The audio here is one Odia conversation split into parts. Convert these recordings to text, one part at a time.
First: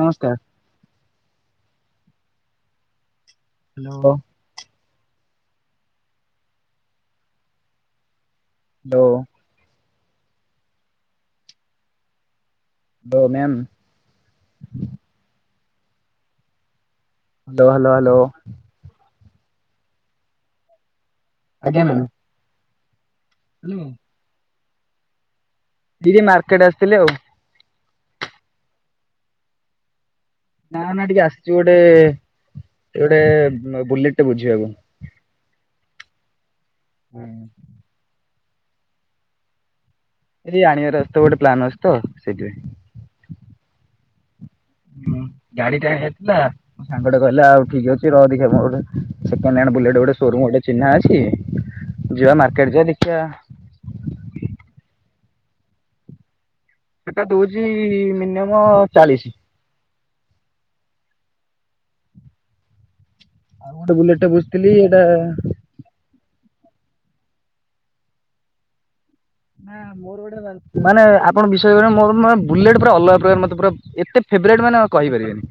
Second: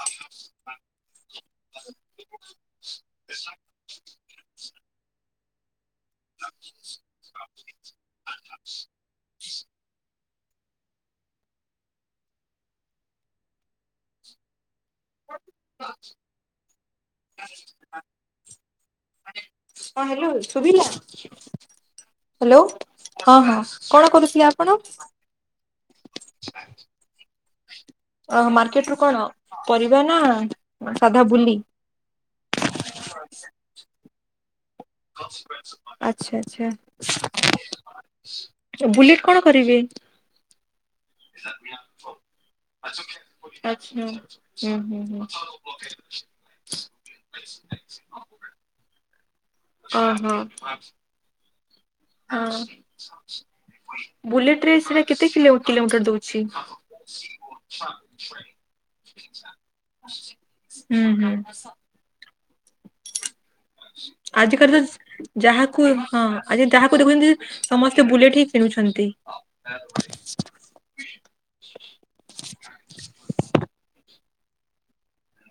ନମସ୍କାର। [inaudible] ହ୍ୟାଲୋ। ହ୍ୟାଲୋ। ଦ ମ୍ୟାମ୍। ହ୍ୟାଲୋ-ହ୍ୟାଲୋ-ହ୍ୟାଲୋ। ହଁ ହ୍ୟାଲୋ ଶୁଭିଲା। ଆଜ୍ଞା ମ୍ୟାମ୍। ହଁ-ହଁ ହ୍ୟାଲୋ କଣ କରୁଥିଲେ ଆପଣ? ଦିଦି ମାର୍କେଟ ଆସିଥିଲେ ଆଉ। ଓ ମାର୍କେଟ ରୁ କଣ ପରିବା ନା ନା-ନା ସାଧା ଟିକେ ଆସିଚୁ ବୁଲି? ଗୋଟେ ଗୋଟେ ବୁଲେଟେ ବୁଝିବାକୁ। ଆଚ୍ଛା-ଆଚ୍ଛା। ହୁଁ। ବୁଲେଟ କଣ କରିବେ? ଏଇ ଆଣିବାର ଗୋଟେ ପ୍ଲନ୍ ଅଛି ତ ସେଇଥିପାଇଁ। ଆଚ୍ଛା ହୁଁ ହୁଁ ହୁଁ ଗାଡି ଟା ହେଇଥିଲା ସାଙ୍ଗଟେ କହିଲା ଆଉ ଠିକ୍ ଅଛି ରହ ଦେଖିବା ମୋର ଗୋଟେ ସେକେଣ୍ଡହାଣ୍ଡ ବୁଲେଟ ଗୋଟେ ଓହୋ ସୋରୁମ ଗଟେ ଚିହ୍ନା ଅଛି। ଯିବା ହଁ ମାର୍କେଟ ଯିବା ଦେଖିବା ବୁଲେଟରେ ସେଟା କେତେ କିଲୋମିଟର ଦଉଛି? ସେଟା ଦଉଛି ମିନିମମ ଚାଳିଶ୍। ହୁଁ-ହୁଁ। ଆଉ ଗୋଟେ ବୁଲେଟ ଟେ ବୁଝିଥିଲି ଆଜିକାଲି ଏଇଟା ତ ଯାହାକୁ ହଁ। ଆଜି ଯାହାକୁ ଦେଖୁଛନ୍ତି ସମସ୍ତେ ବୁଲେଟ ହିଁ କିଣୁଛନ୍ତି। ମୋର ଗୋଟେ ମାନେ ଆପଣ ବିଶ୍ବାସ କରିବେନି ମୋର ବୁଲେଟ୍ ଅଲଗା ପ୍ରକାର ମୋତେ ପୁରା ଏତେ ଫେଭରେଟ୍ ମାନେ କହିପାରିବନି।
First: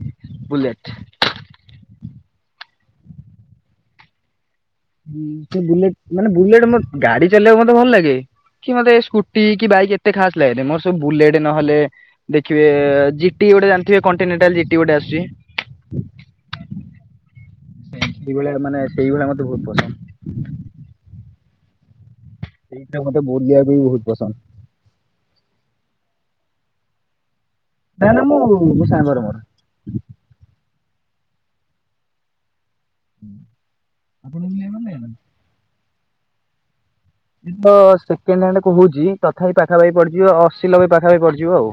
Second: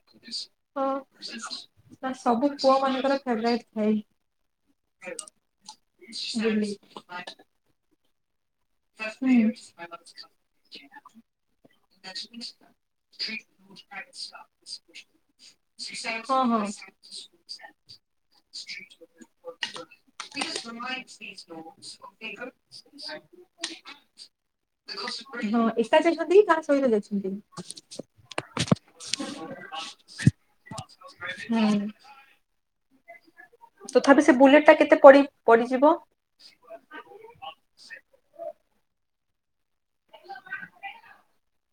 ହ ସବୁ ପୁଅ ମାନଙ୍କର ଫେବାରୀଟେ ଥାଏ। ବୁଲେଟ ମାନେ ବୁଲେଟ ଗାଡି ଚଲେଇବାକୁ ମତେ ଭଲ ଲାଗେ। କି ମତେ ହୁଁ ସ୍କୁଟି କି ବାଇକ୍ ଏତେ ଖାସ ଲାଗେ ମୋର ସବୁ ବୁଲେଟ ନହେଲେ ଦେଖିବେ ଜିଟି ଗୋଟେ ଜାଣିଥିବେ କଣ୍ଟିନେଣ୍ଟାଲ ଜିଟି ଗୋଟେ ଆସୁଚି। ଓ ହୋ। ସେଇଭଳିଆ ମାନେ ସେଇଭଳିଆ ମତେ ବହୁତ ପସନ୍ଦ। ସେଇଟା ମୋତେ ବୁଲିଆ ବି ବହୁତ ପସନ୍ଦ। ହଁ ଏକା ଯାଇଛନ୍ତି କି କାହା ସହିତ ଯାଇଛନ୍ତି? ନା-ନା ମୁଁ ମୋ ସାଙ୍ଗର ମୋର। ହୁଁ। ତଥାପି ସେ ଆପଣଙ୍କୁ ବୁଲେଟ ଟା ବୁଲିବାକୁ ଭଲ କେତେ ଲାଗେନା? ପଡି-ପଡିଯିବ? ସେକେଣ୍ଡହାଣ୍ଡ କହୁଛି ତଥାପି ପା ପାଖାପଖି ପଡିଯିବ ଅଶୀ ନବେ ପାଖାପାଖି ପଡିଯିବ ଆଉ।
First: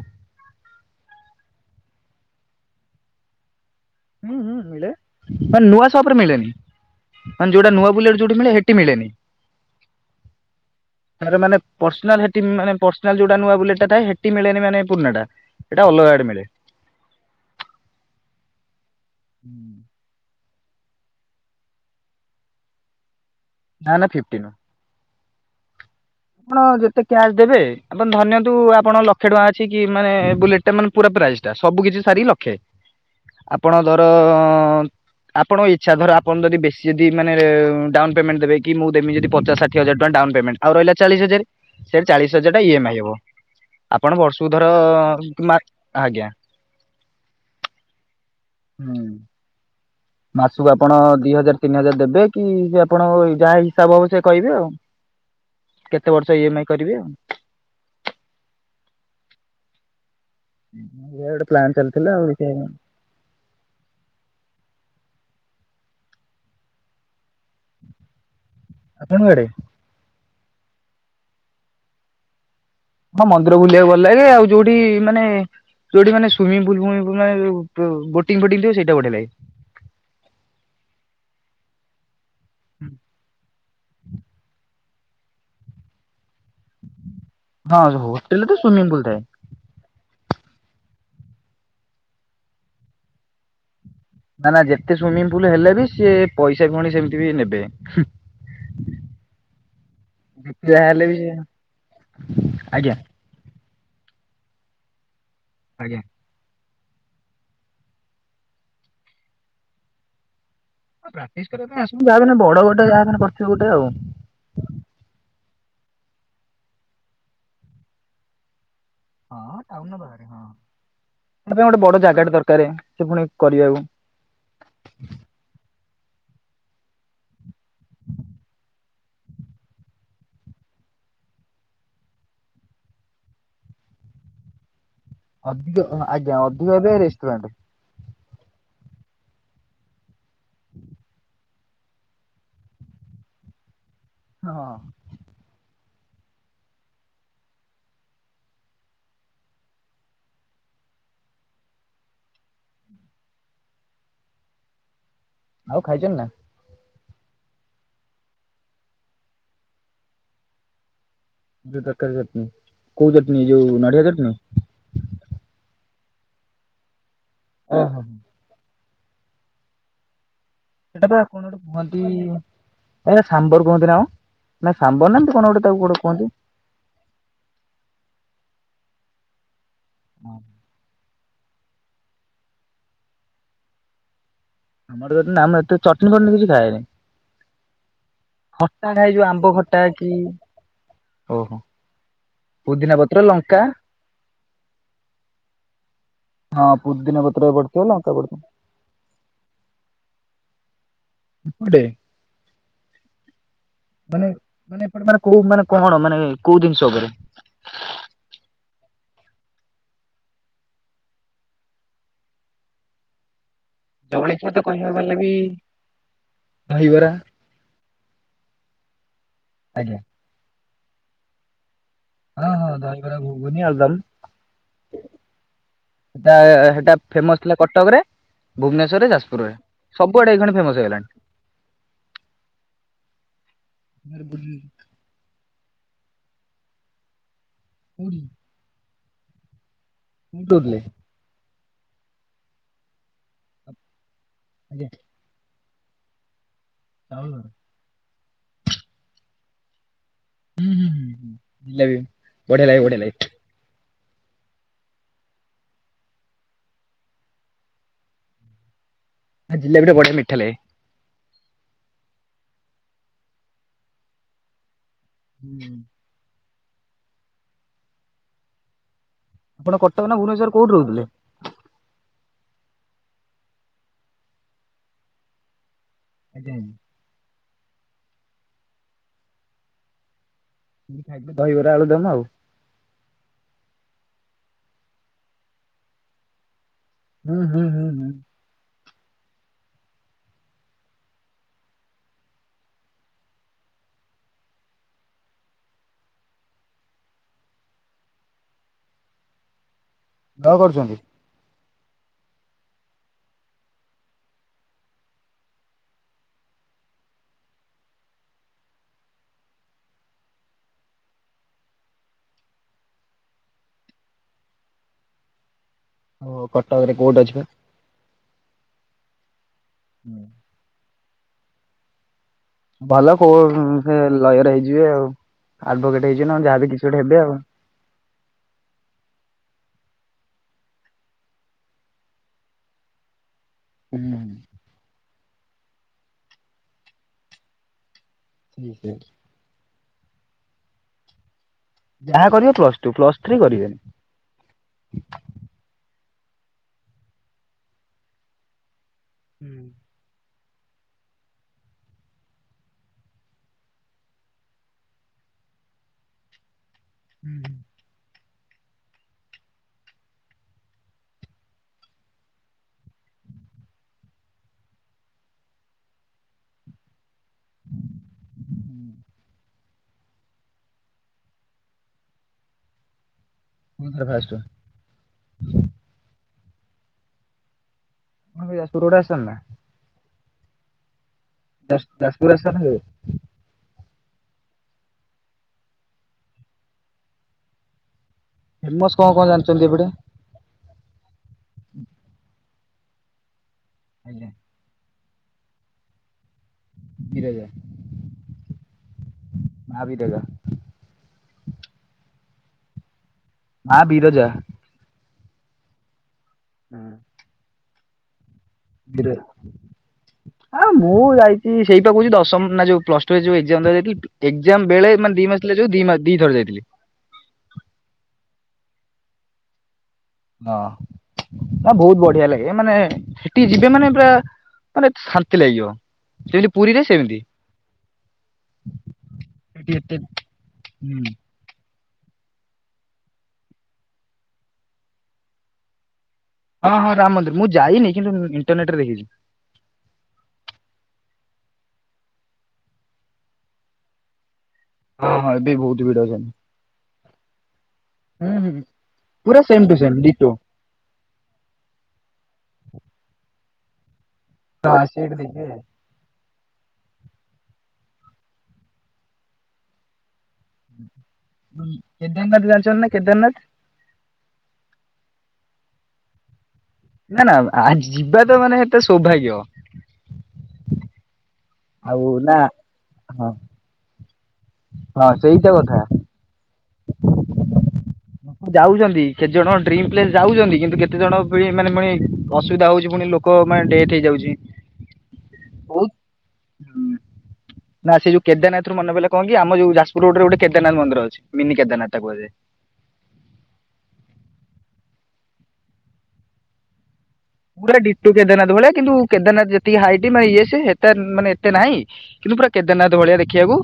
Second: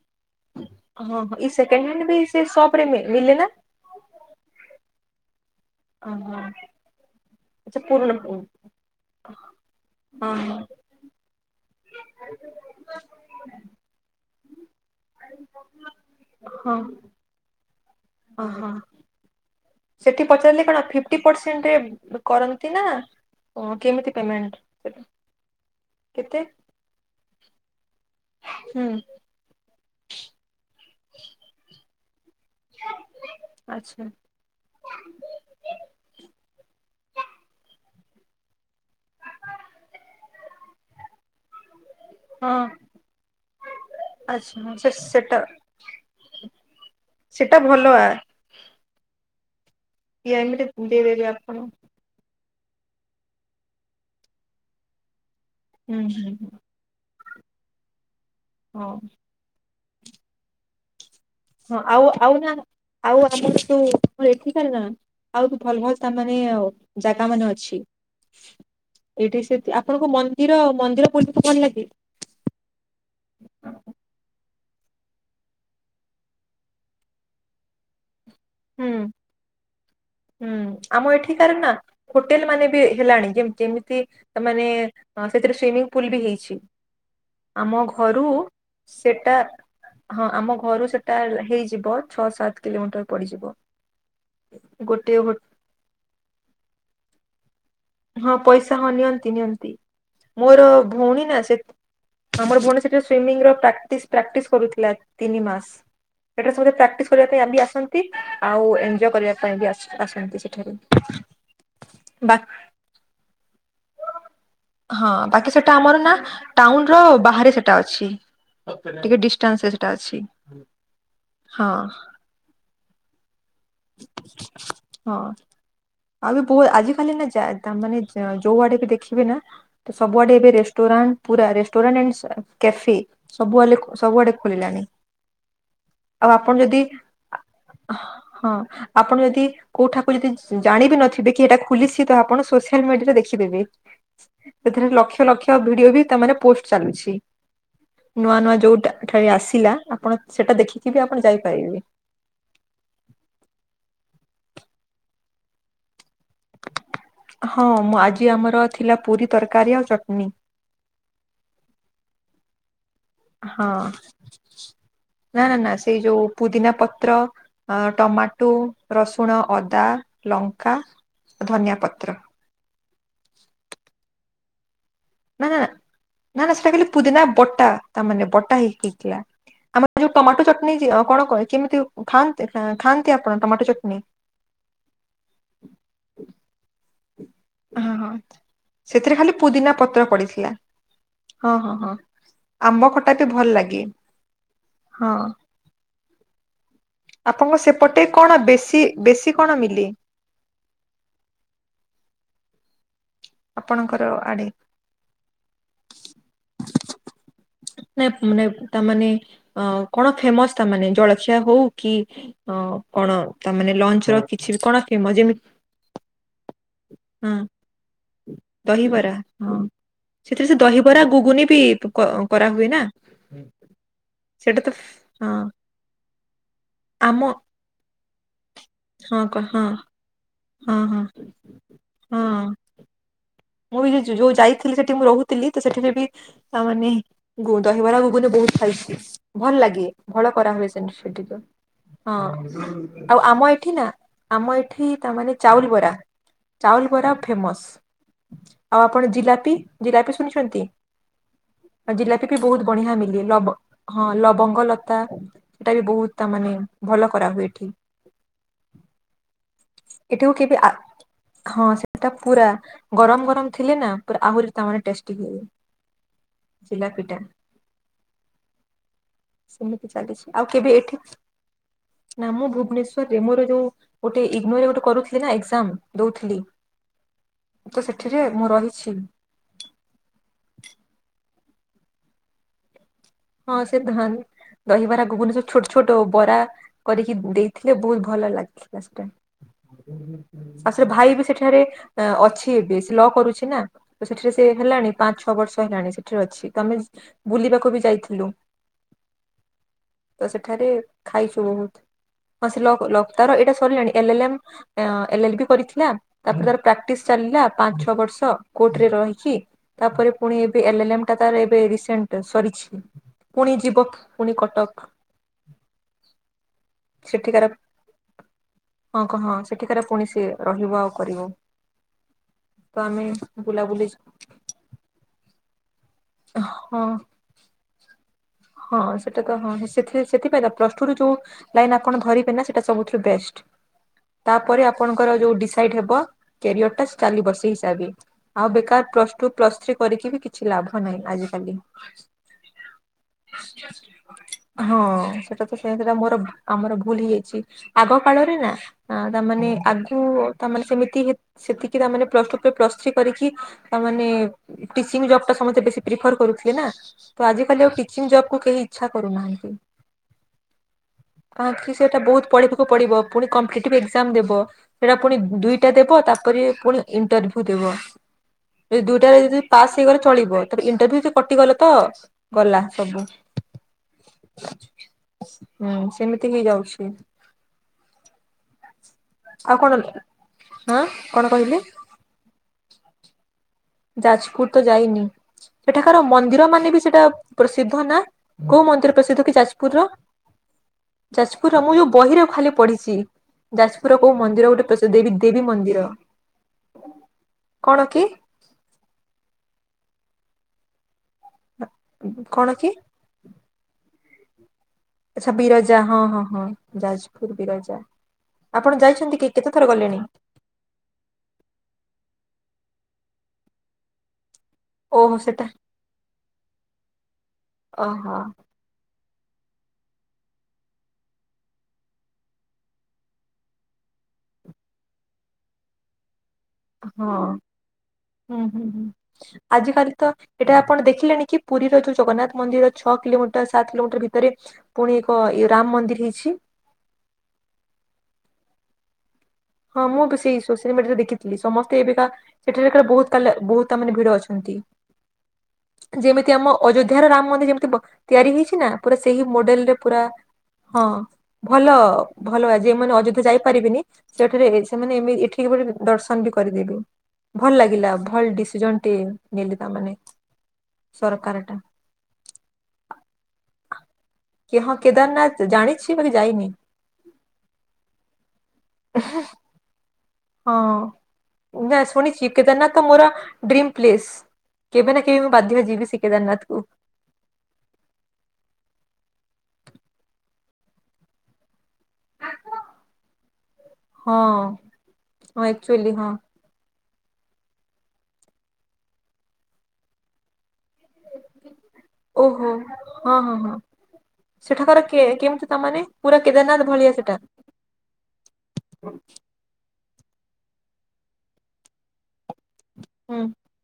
ହଁ ହଁ। ଏଇ ସେକେଣ୍ଡ ହ୍ୟାଣ୍ଡ ବି [unintelligible] ହୁଁ-ହୁଁ ମିିଲେ। ନୂଆ ସପରେ ଓହୋ ମିଳେନି ଆଚ୍ଛା ଯୋଉଟା ନୂଆ ପୁରୁଣା ବଲେଟ ଯୋଉଠି ମିଳେ ସେଠି ମିଳେନି। ହଁ-ହଁ। ନା ପେରସନାଲ ଯୋଉଟା ନୂଆ ବୁଲେଟ ମିଳେନି ମାନେ ପୁଣାଟା ଗାଡ଼େ ମିଳେ। ଓ ହୋ। ପଚାରିଲେ କଣ ଫିଫ୍ଟି ପରସେଣ୍ଟରେ କରନ୍ତି ନା। ଓ ନା ନା କେମିତି ଫିଫ୍ଟିନ୍ ପେମେଣ୍ଟ? କେତେ? ଆପଣ ଯେତେ କ୍ୟାସ୍ ଦେବେ ଆପଣ ଧରିନିୟନ୍ତୁ ହୁଁ ଆପଣ ଲକ୍ଷେ ଟଙ୍କା ଅଛି କି ମାନେ ବୁଲେଟ ଟା ମାନେ ପୁରା ପ୍ରାଇସ୍ ଟା ସବୁ କିଛି କେ ଆପଣ ଧର ଆଚ୍ଛା। ଆପଣଙ୍କ ଇଚ୍ଛା ଧର ଆପଣ ଯଦି ବେଶୀ ଯଦି ମାନେ ଡାଉନ ପେମେଣ୍ଟ ଦେବେ କି ମୁଁବ ଦେବି ପଚାଶ ଷାଠିଏ ହଜାର ଟଙ୍କା ଡାଉନ ପେମେଣ୍ଟ। ରହିଲା ଚାଳିଶ ହଜାର ସେ ଚାଳିଶ ହଜାର ଟା ହଁ ଇ ଏମ ଆଇ ହବ। ଆପଣ ବର୍ଷକୁ ଆଚ୍ଛା ଧର ହଁ ସେ ସେଟା ଆଜ୍ଞା। ସେଟା ଭଲ ଆ ହୁଁ। ଇଏମିରେ ମାସକୁ ଆପଣ ଦେଇଦେବି ଦି ଆପଣ ହଜାର ହୁଁ ତିନି ହଜାର ଦେବେ କି ଆପଣଙ୍କ ଯାହା ହିସାବ ହବ ସେ କହିବେ ଆଉ। ହୁଁ ନକେତେ ବର୍ଷ ଇ ହୁଁ ଏମ୍ ଆଇ କରିବେ ହଁ। ହୁଁ ହଁ ଆଉ ଆଉ ନା ଆଉ ଆମର ତୁ ଏଠିକାର ନା ଆଉ ତୁ ଭଲ ଭଲ ସ୍ଥାନରେ ଆଉ ଜାଗା ମାନ ଅଛି। ଆପଣଙ୍କ ଏଇଠି ଆଡେ? ସେ ଆପଣଙ୍କୁ ମନ ମନ୍ଦିର ମନ୍ଦିର ବୁଲିକୁ ଭଲ ଲାଗେ? ହଁ ମନ୍ଦିର ବୁଲିଆକୁ ଭଲ ଲାଗେ ଆଉ ଯୋଉଠି ମାନେ ଯୋଉଠି ମାନେ ସୁଇମିଂ ପୁଲ୍ ଫୁଇମିିଂ ଫୁଲ [unintelligible] ହୁଁ ହୁଁ ଆମ ଏଠିକାର ନା ହୋଟେଲ ମାନେ ବି ହେଲାଣି ଯେମ୍ ଯେମିତି ତାମାନେ ଅଁ ସେଥିରେ ସୁଇମିଂ ପୁଲ ବି ହେଇଛି। ହଁ ଆମ ଘରୁ ହୋଟେଲରେ ତ ସୁଇମିଂ ପୁଲ ଥାଏ। ସେଟା ହଁ ଆମ ଘରୁ ସେଟା ହେଇଯିବ ଛଅ ସାତ୍‌ କିଲୋମିଟର ପଡିଯିବ। ନା ନା ଯେତେ ଗୋଟେ ସୁଇମିଂ ହୋ ପୁଲ ହେଲେ ବି ସିଏ ପଇସା ପୁଣି ସେମିତି ବି ନେବେ। ହଁ ପଇସା ହଁ ନିଅନ୍ତି ନିଅନ୍ତି। ମୋର ଯାହା ହେଲେ ବି ଭଉଣୀ ସେ ନା ସେଥ୍ ଆମର ଭଉଣୀ ଆଜ୍ଞା ସେଠାରେ ସୁମିଂର ପ୍ରାକ୍ଟିସ ପ୍ରାକ୍ଟିସ କରୁଥିଲା ତିନି ମାସ୍। ଆଜ୍ଞା। ସେଠାରେ ସମତେ ପ୍ରାକ୍ଟିସ କରିବା ପାଇଁ ଆମ୍ବି ଆସନ୍ତି ଆଉ ଏଞ୍ଜୟ କରିବା ପାଇଁ ବି ଆସ ଆସନ୍ତି ସେ ପ୍ରାକ୍ଟିସ କରିବା ପାଇଁ ଆସୁଥିବେ ଯାହା ବି ହେନେ ବଡ ଗୋଟେ ଯାହା ବି ହେନେ କରିଥିବେ ଗୋଟେ ଆଉ। ଟା ଆମର ନା ଟାଉନର ବାହାରେ ସେଟା ଅଛି। ଟିକେ ଡିଷ୍ଟାନ୍ସ ହଁ ରେ ସେଟା ଟାଉନର ଅଛି ବାହାରେ ହଁ। ତାପାଇଁ ହଁ ଗୋଟେ ବଡ ଜାଗାଟେ ଦରକାରେ ସେ ପୁଣି କରିଆକୁ ହଁ। ଆଉ ବି ପୁଅ ଆଜିିକାଲି ନା ଯା ତା ମାନେ ଯ ଯୋଉ ଆଡେ ବି ଦେଖିବେ ନା ତ ସବୁଆଡେ ଏବେ ରେଷ୍ଟୁର୍ ରାଣ୍ଟ ପୁରା ରେଷ୍ଟୁରାଣ୍ଟ ଆଣ୍ଡସ୍ କ୍ୟାଫେ ସବୁଆଲେ ସବୁଆଡେ ଖୋଲିଲାଣି। ଅଧିକ ହଁ ଆଉ ଆଜ୍ଞା। ଆପଣ ଅଧିକ ଯଦି ଏବେ ରେଷ୍ଟୁରାଣ୍ଟ। ହଁ ଆପଣ ଯଦି କୋଉଠାକୁ ଯଦି ଜାଣିବି ନଥିବେ କି ଏଇଟା ଖୁଲିଛି ତ ଆପଣ ସୋସିଆଲ ମିଡିଆରେ ଦେଖି ଖିଦେବେ। ହଁ ସେଥିରେ ଲକ୍ଷ ଲକ୍ଷ ଭିଡିଓ ବି ତାମାନେ ପୋଷ୍ଟ ଚାଲୁଛି। ନୂଆ ନୂଆ ଯୋଉଟା ଠାରେ ଆସିଲା, ଆପଣ ସେଟା ଦେଖିକି ବି ଆପଣ ଯାଇପାରିବେ। ଆଉ ଖାଇଚନ୍ତି ନା? ହଁ ମୁଁ ଆଜି ଆମର ଥିଲା ପୁରୀ, ତରକାରୀ ଆଉ ଚଟନି। ପୁରୀ, ତରକାରୀ, ଚଟନି। କୋଉ ଚଟନି ହଁ ଯୋଉ ନଡ଼ିଆ ଚଟନି? ଏଇ ଯୋଉ ପୁଦିନା ପତ୍ର, ଅଁ ଓହୋ ଟମାଟୋ, ରସୁଣ, ଅଦା ଲଙ୍କା ସେଟା ବା କଣ ଗୋଟେ ଧନିଆ କୁହନ୍ତି ପତ୍ର। ସେଟା ବା ସାମ୍ବର କୁହନ୍ତି ନା କଣ? ନା ସାମ୍ବର ଏମିତି କଣ ନା ନା ଗୋଟେ ତାକୁ ଗୋଟେ କୁହନ୍ତି। ନା ନା ସେଟା ଖାଲି ପୁଦିନା ବଟା, ତା ମାନେ ବଟ୍ ଟା ହେଇକି ହେଇଥିଲା। ଆମର ଯୋଉ ଟମାଟୋ ଚଟନି ଯେ କଣ କହେ କେମିତି ଖାଆନ୍ତି ଖାଆନ୍ତି ଆପଣ ଟମାଟୋ ଚଟନି? ଆମର ଯଦି ନାଁ ମୁଁ ଏତେ ଚଟନି ଫଟନି କିଛି ଖାଏନି। ହଁ ହଁ ଖଟା ଖାଏ ସେଥିରେ ଯୋଉ ଖାଲି ଆମ୍ବ ପୁଦିନା ଖଟା ପତ୍ର କି ପଡିଥିଲା। ହଁ ଓହୋ। ହଁ ହଁ ଆମ୍ବ ପୁଦିନା ଖଟା ପତ୍ର ଏତେ ଭଲ୍‌ ଲଙ୍କା ଲାଗେ ହଁ। ହଁ ପୁଦିନା ପତ୍ର ଆପଣଙ୍କ ପଡିଥିବ, ସେପଟେ ଲଙ୍କା କଣ ବେଶୀ ବେଶୀ କଣ ମିଲେ ପଡ଼ିଥବ। ଏପଟେ? ଆପଣଙ୍କର ମାନେ ଆଡେ? ମାନେ ଆପଣ ମାନେ କୋଉ ମାନେ କଣ ମାନେ କୋଉ ଜିନିଷ ଉପରେ? ନାଇ ମାନେ ତାମାନେ ଅଁ କଣ ଫେମସ ତା ମାନେ ଜଳଖିଆ ହଉ କି ଅ କଣ ତା ମାନେ ଲଞ୍ଚର ଜଳଖିଆ କିଛି ତ ବି କଣ କହିବାକୁ ଫେମ ଗଲେ ବି ଯେମି ଦହିବରା ହୁଁ। ଦହିବରା? ହଁ ଆଜ୍ଞା ସେଥିରେ ସେ ଦହିବରା ଗୁଗୁନି ବି ପ କ-କରା ହଁ ହୁଏ ହଁ ନା? ଦହିବରା ଘୁଗୁନି ଆଳୁଦମ୍ ସେଟା ତ ହଁ। ଟା ସେଟା ଆମ ଫେମସ ଥିଲା କଟକରେ ଭୁବନେଶ୍ୱରରେ ହଁ କ ଯାଜପୁରରେ ହଁ ସବୁଆଡେ ଏଇକେନା ହଁ ଫେମସ ହଁ। ହେଇଗଲାଣି ହଁ । ମୁଁ ବି ଯେ ଯ ଯୋଉ ଯାଇଥିଲି ସେଠି ମୁଁ ରହୁଥିଲି ତ ସେଥିରେ ବି ଆ ମାନେ ଗୁ ଦହିବରା ଗୁଗୁନି ବହୁତ ଖାଇଛି ଭଲ ଲାଗେ ଭଳ କରା ହୁଏ ସେମିତି ସେଠିକା । ହଁ ଆଉ ଆମ ଏଠି ନା ଆମ ଏଠି ତାମାନେ ଚାଉଲି ବରା । ଚାଉଲି ବରା ଫେମସ ଆଉ ଆପଣ ଜିଲାପି ଜିରାପି ଶୁଣୁଛନ୍ତି ଆଉ ଜିଲାପି ବି ବହୁତ ବଢିଆ ମିଲେ ଲବ ହଁ ଲବଙ୍ଗ ଲତା ସେଇଟା ବି ବହୁତ ତା ମାନେ ଭଲ କରାହୁଏ ଏଠି । ଆ ଜିଲାପି ଟା ବଢିଆ ଏଠିକୁ ମିଠା କେବେ ଲାଗେ। ଆ ହଁ ସେଇଟା ପୁରା ଗରମ ଗରମ ଥିଲେ ନା ପୁରା ଆହୁରି ତା ମାନେ ଟେଷ୍ଟ ହୁଁ ଜିଲାପି ଟା। ଆପଣ ସେମିତି କଟକ ନା ଚାଲିଛି ଭୁବନେଶ୍ୱର ଆଉ କୋଉଠି କେବେ ଏଠି ରହୁଥିଲେ? ନା ମୁଁ ଭୁବନେଶ୍ଵରରେ ମୋର ଯୋଉ ଗୋଟେ ଇଗ୍ନୋର ଗୋଟେ କରୁଥିଲି ନା ଏକ୍ସାମ ଦଉଥିଲି ତ ସେଠିରେ ମୁଁ ରହିଛି। ଦହିବରା ଆଳୁଦମ୍ ଆଉ ହଁ ସେ ଧାନ୍ ଦହିବରା ଗୁଘୁନି ସବୁ ଛୋଟ ଛୋଟ ବରା କରିକି ହୁଁ ହୁଁ ଦେଇଥିଲେ ହୁଁ ବହୁତ୍ ହୁଁ ଭଲ ଲାଗିଥିଲା ସେଟା ଆଉ ସେଠି ଭାଇ ବି ସେଠାରେ ଅ ଅଛି ଏବେ ସେ ଲ କରୁଛି ନା ତ ସେଠାରେ ସେ ହେଲାଣି ପାଞ୍ଚ୍ ଛଅ ବର୍ଷ ହେଲାଣି ସେଠାରେ ଅଛି ତମେ ବୁଲିବାକୁ ବି ଯାଇଥି ହେଲୋ ତ ଜବ୍ ସେଠାରେ କରୁଛନ୍ତି? ଖାଇଛୁ ବହୁତ୍। ହଁ ସେ ଲ କୁ ଲ ତାର ଏଇଟା ସରିଲାଣି L L M, L L B କରିଥିଲା ତାପରେ ତାର ପ୍ରାକ୍ଟିସ୍ ଚାଲିଲା। ପାଞ୍ଚ ଛଅ ବର୍ଷ କୋର୍ଟରେ ରହିକି ତାପରେ ପୁଣି ଏବେ ଏଲ୍ ଏଲ୍ ମ୍ ଟା ତାର ଏବେ ରିସେଣ୍ଟ ସ କରିଛି। ପୁଣି ଯିବକ୍ ପୁଣି କଟକ। ଓ କଟକରେ କୋଟ୍ ଅଛି ସେଠିକାର ବା? ହଁ କହ ହଁ ସେଠିକାର ପୁଣି ସେ ରହିବ ଆଉ କରିବ। ତ ଆମେ ଭଲ କୋଉ ବୁଲାବୁଲି ଉଁ ଲୟର ହେଇଯିବ ଆଉ। ଆଡଭୋକେଟ ହେଇଯିବେ ନହେଲେ ଯାହା ବି ହଁ କିଛି ଗୋଟେ ହେବେ ଆଉ ହଁ ସେଟା ତ ହଁ ସେଥିରେ ସେଥିପାଇଁ ତ ପ୍ଲସ ଟୁ ରୁ ଯୋଉ ଲାଇନ ଆପଣ ଧରିବେ ନା ସେଟା ସବୁଠୁ ବେଷ୍ଟ। ତାପରେ ଆପଣଙ୍କର ଯୋଉ ଡିସାଇଡ ହେବ କ୍ୟାରିଅରଟା ଚାଲିବ ସେହି ହିସାବରେ। ଆଉ ବେକାର ପ୍ଲସ ଟୁ ପ୍ଲସ ଥ୍ରୀ କରିକି ବି କିଛି ଲାଭ ନାହିଁ ଆଜିିକାଲି। ଯାହା କରିବ ପ୍ଲସ ଟୁ ପ୍ଲସ୍ ହଁ ସେଟା ତ ସେ ମୋର ଆମର ଭୁଲ୍ ହେଇଯାଇଛି, ଆଗ କାଳରେ ନା ତାମାନେ ଆଗୁ ତା ମାନେ ସେମିତି ହି ସେତିକି ତା ମାନେ ପ୍ଲସ୍ ଟୁ ପରେ ପ୍ଲସ ଥ୍ରୀ କରିକି ତାମାନେ ଟିଚିଂ ଜବ ଟା ସମସ୍ତେ ବେଶି ପ୍ରିଫର କରୁଥିଲେ ନା ତ ଆାଲି ଆଉ ଟି ଟିଚିଂ ଜବ୍ କୁୁ କେହି ଇଚ୍ଛା କରୁନାହାନ୍ତି। କାହିଁକି ସେଇଟା ବହୁତ ପଢିବାକୁ ପଡିବ ପୁଣି କମ୍ପିଟେଟିଭ୍ ଏକ୍ସାମ୍ ଦେବ ସେଇଟା ପୁଣି ଦୁଇଟା ଦେବ ତା ତାପରେ ପୁଣି ଇଣ୍ଟରଭ୍ୟୁ ଦେବ ଏ ଦୁଇଟାରେ ଯଦି ପାସ୍ ହେଇଗଲେ ଚଳିବ ତେବେ ଇଣ୍ଟରଭ୍ୟୁରୁ କଟିଗଲ ତ ଗଲା ସବୁ [unintelligible] କେହି ଯାଉଛି? ହଁ ଭାଇ ଆଜି [unintelligible] ଆସ ନା। ହଁ। କଣ କହିଲେ ଯାଜ ଯାଜପୁର ଆସିଛ ନା କେବେ? ଯାଜପୁର ତ ଯାଇନି ସେଠାକାର ମନ୍ଦିର ମାନେ ବି ସେଟା ପ୍ରସିଦ୍ଧ ନା କୋଉ ଫେମସ ମନ୍ଦିର କଣ ପ୍ରସିଦ୍ଧ କଣ କି ଜାଣିଛନ୍ତି ଯାଜପୁରର? ଏପଟେ? ଯାଜପୁର ଆମ ଯୋଉ ବହିରେ ଖାଲି ପଢିଛି ଯାଜପୁର କୋଉ ଆଜ୍ଞା ମନ୍ଦିର ଗୋଟେ ପ୍ର ଦେବୀ ଦେବୀ ମନ୍ଦିର। ବିରଜା କଣ କି? [unintelligible] ଆ ଉ କଣ କି? ମା ବିରଜା। ଆଛା ବିରଜା ହଁ ହଁ ହଁ ଯାଜପୁର ବିରଜା। ଆପଣ ବିର ଯାଇଛନ୍ତି କି କେତେ ଥର ଗଲେଣି ଆଉ ମୁଁ ଯାଇଛି ସେଇଟା କହୁଛି ଦଶମ ନା ଯୋଉ ପ୍ଲସ ଟୁ ଯୋଉ ଏକ୍ଜାମ ଦବାକୁ ଯାଇଥିଲି ଏକ୍ଜାମ ବେଳେ ଓହୋ ମାନେ ଦି କ ସେଟା ଥିଲା ଯୋଉ ଦି ମାସ ଦି ଥର ଯାଇଥିଲି। ଓହୋ ହଁ। ନା ବହୁତ ବଢିଆ ଲାଗେ ମାନେ ସେଠିକି ଯିବେ ମାନେ ପୁରା ମାନେ ଶାନ୍ତି ଲାଗିବ। ଯେମିତି ପୁରୀରେ ହଁ ସେମିତି ହୁଁ ହୁଁ ହୁଁ ସେଠି ଆଜ କାଲି ଏତେ ତ ଏଇଟା ଆପଣ ହୁଁ ଦେଖିଲେଣି କି ପୁରୀର ଯୋଉ। ଜଗନ୍ନାଥ ମନ୍ଦିରର ଛଅ କିଲୋମିଟର ସାତ କିଲୋମିଟର ଭିତରେ ପୁଣି ଏକ ରାମ ମନ୍ଦିର ହେଇଛି। ହଁ ହଁ ରାମ ମନ୍ଦିର ମୁଁ ଯାଇନି କିନ୍ତୁ ଇଣ୍ଟରନେଟ ରେ ଦେଖିଛି। ହଁ ମୁଁ ବି ସେଇ ସୋସିଆଲ ମିଡିଆରେ ଦେଖିଥିଲି ସମସ୍ତେ ଏବେକାା ସେଠାରେ ବହୁତ କା ବହୁତ ତା ମାନେ ଭିଡ ଅଛନ୍ତି। ହଁ ଏବେ। ବହୁତ ଭିଡ ଅଛନ୍ତି। ଯେମିତି ଆମ ଅଯୋଧ୍ୟ ର ରାମ ମନ୍ଦିର ଯେମିତି ବ ହୁଁ ତିଆରି ହୁଁ ହେଇଛି ନା ପୁରା ସେଇ ସେମ ମଡେଲ ରେ ଟୁ ସେମ ପୁରା। ଡିଟୋ। ହଁ ଭଲ ଭଲ। ଯଉମାନେ ଅଯୋଧ୍ୟା ଯାଇପାରିବେିନି ସେଠାରେ ଏ ହଁ ସେମାନେ ସେଇଠି ଏମିତି ଦେଖିବେ। ଏଠିକି ଦର୍ଶନ ବି କରିପାରିବେ ଭଲ ଲାଗିଲା ଭଲ ଡିସିଜନ ଟିଏ ନେଲେ ତାମାନେ। ସରକାର ଟା କେଦାରନାଥ ଜାଣିଛନ୍ତି ନା କେଦାରନାଥ। କି ହଁ କେଦାରନାଥ ଜାଣିଛି ବାକି ଯାଇନି। ନା ନା ଆ ଯିବା ତ ମାନେ ଏତେ ସୌଭାଗ୍ୟ। ହଁ ନା ଆଉ ଶୁଣିଛି ନା କେଦାରନାଥ ମୋର ହଁ ଡ୍ରିମ୍ ପ୍ଲେସ୍। କେବେ ନା ହଁ କେବେ ମୁଁ ସେଇତ ବାଧ୍ୟ କଥା। ଯିବି ସେ କେଦାରନାଥ କୁ। ଯାଉଛନ୍ତି କେତେ ଜଣ ଡ୍ରିମ ପ୍ଲେସ୍ ଯାଉଛନ୍ତି କିନ୍ତୁ କେତେ ଜଣ ପୁଣି ମାନେ ପୁଣି ଅସୁବିଧା ହଉଛି ପୁଣି ଲୋକ ମାନେ ଡେଥ୍ ହଁ ହେଇଯାଉଛି। ହଁ ବହୁତ ଏକଚୁଲି ହଁ। ନା ସେ ଯୋଉ କେଦାରନାଥରୁ ମନେ ପଇଲା କଣ କି ଆମ ଯୋଉ ଯାଜପୁର ରୋଡରେ ଗୋଟ କେଦା ଓହୋ ହଁ ହଁ ହଁ ସେଠାକାର କିଏ? କେମିତି ତାନେ ପୁରା କେଦାରନାଥ ଭଳିଆ ସେଟା। ପୁରା ଦିଟୋ କେଦାରନାଥ ଭଳିଆ କିନ୍ତୁ କେଦାରନାଥ ଯେତିକି ହାଇଟ୍ ମାନେ ଇଏ ସେତେ ମାନେ ଏତେ ନାହିଁ। କିନ୍ତୁ ପୁରା କେଦାରନାଥ ହୁଁ ଭଳିଆ ଦେଖିବାକୁ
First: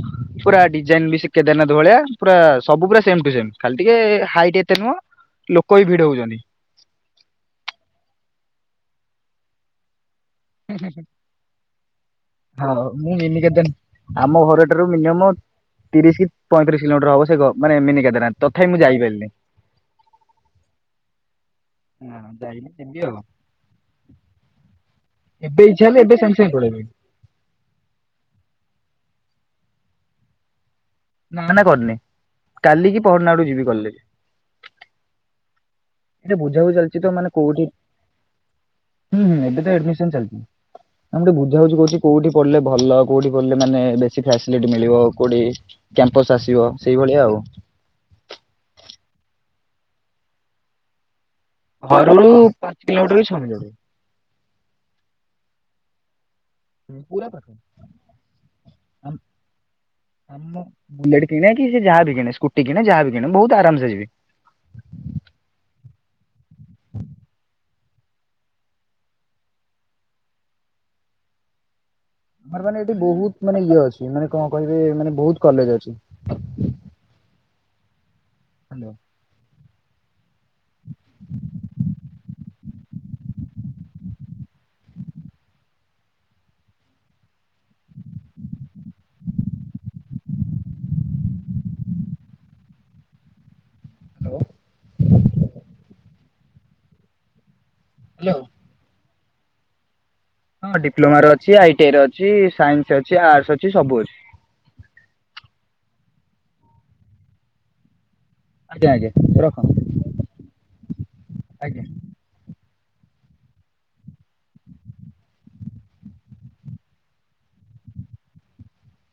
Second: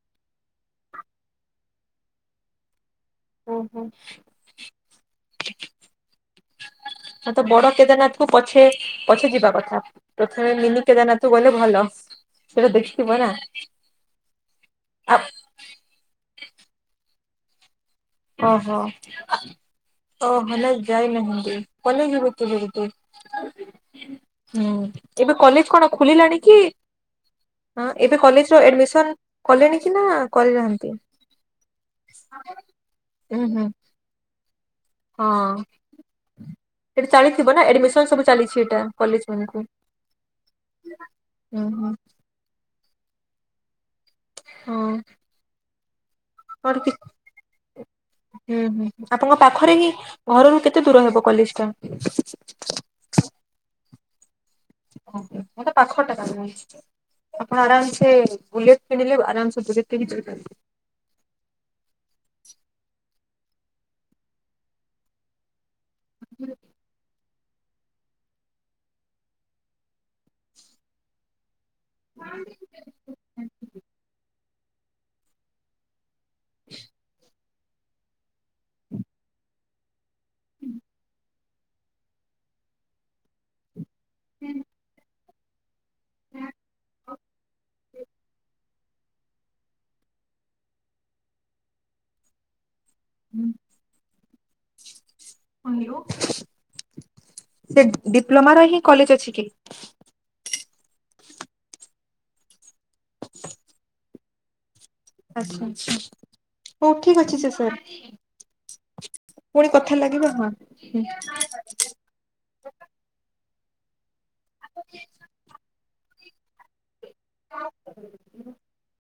ପୁରା ଡିଜାଇନ ବି ସେ କେଦାରନାଥ ଭଳିଆ ପୁରା ସବୁ ପୁରା। ସେମ୍ ଟୁ ସେମ୍ ହୁଁ ଖାଲି ହୁଁ ଟିକିଏ ହାଇଟ ଏତେ ନୁହଁ ଲୋକ ବି ଭିଡ ହଉଛନ୍ତି। ହ ତ ବଡ କେଦାରନାଥକୁ ପଛେ ପଛେ ଯିବା କଥା। ପ୍ରଥମେ ମିନି କେଦାରନାଥକୁ ଗଲେ ଭଲ। ସେଟା ହଁ ଦେଖିଥିବ ମୁଁ ନା ମିନି କେଦାର ଆମ ଘର ଏଠାରୁ ଆ ମିନିୟମ ତିରିଶ କି ପଇଁତିରିଶ କିଲୋମିଟର ହବ। ଦେଖ ମିନି କେଦାରନାଥ ଓ ତଥାପି ହୋ ମୁଁ ଯାଇପାରିଲିନି। ଓ ହେଲା ଯାଇ ନାହନ୍ତି। ପଳେଇ ହଁ ଯିବ କି ଯାଇନି ଘରକୁ। ଯିବି ଆଉ ହୁଁ ଏବେ କଲେଜ ଇଚ୍ଛା କଣ ହେଲେ ଏବେ ସାଙ୍ଗେ ଖୋଲିଲାଣି ସାଙ୍ଗେ କି ପଳେଇବି ହଁ ଏବେ କଲେଜ ର ଆଡମିସନ କଲେଣି କି ନା କରିନାହାନ୍ତି? ନା ନା କରିନି କାଲି କି ପହରନା ଉୁଁ ଆଡୁ ହୁଁ ଯିବି କଲେଜ। ହଁ। ଏଇଟା ବୁଝାବୁଝି ଚାଲିଛି ତ ସେଠି ମାନେ ଚାଲିଥିବ ନା କୋଉଠି ନ ଆଡମିନ ସବୁ ଚାଲିଛି ଏଟା କଲେଜ ମାନଙ୍କୁ। ଆମେ ଗଟେ ହୁଁ ବୁଝା ହୁଁ ବୁଝି ହଉଛି କହରୁଛି କୋଉଠି ପଡିଲ ଭଲ କଉଠିପଢିଲେ ମାନେ ବେ। କିଛି ଫସିଲିଟି ହଁ ମିଳିବ କୋଉଠି କ୍ୟାମ୍ପସ ଆସିବ ମୋର କି ସେଇଭଳିଆ ଆଉ। ହୁଁ ହୁଁ ଆପଣଙ୍କ ପାଖରେ ହିଁ ଘରରୁ କେତେ ଦୂର ହବ କଲେଜ୍। ଘରୁ ଉ ପାଞ୍ଚ କିଲୋମିଟର କି ଛଅ କିଲୋମିଟର। ଓହୋ ତ ମାନେ ପାଖଟା ତାହାଲେ। ପୁରା ପାଖ। ଆପଣ ଆରାମସେ ବୁଲେଟ କିଣିଲେ ଆରାମସ ବୁଲେଟ ରେ ଯିବେ। ଆମ ବୁଲେଟ କିଣେ ସେ ଯାହାବି କିଣେ ସ୍କୁଟି କିଣେ ଯାହାବି କିଣେ ବହୁତ ଆରାମ ସେ ଯିବି। ଆରେ ମାନେ ଏଠି ବହୁତ ମାନେ ଇଏ ଅଛି ମାନେ କଣ କହିବେ ମାନେ ବହୁତ କଲେଜ ଅଛି। ହାଲୋ । ହୁଁ। [unintelligible] ହୁଁ ହ୍ୟାଲୋ। ହେଲୋ। ସେ ହ୍ୟାଲୋ। ଡିପ୍ଲୋମାର ହିଁ କଲେଜ ଅଛି କି। ହଁ ଡିପ୍ଲୋମ ର ଅଛି ଆଇଟିଆଇ ର ଅଛି ସାଇନ୍ସ ଅଛି ଆର୍ଟ୍ସ ଅଛି ସବୁ ଅଛି। ଆଚ୍ଛା ଆଚ୍ଛା ହଉ ଠିକ ଅଛି ସେ ଆଜ୍ଞା ସାର୍। ଆଜ୍ଞା ରଖ ପୁଣି କଥା ଲାଗିବ ହଁ ହୁଁ। ଆଜ୍ଞା। [unintelligible] [unintelligible]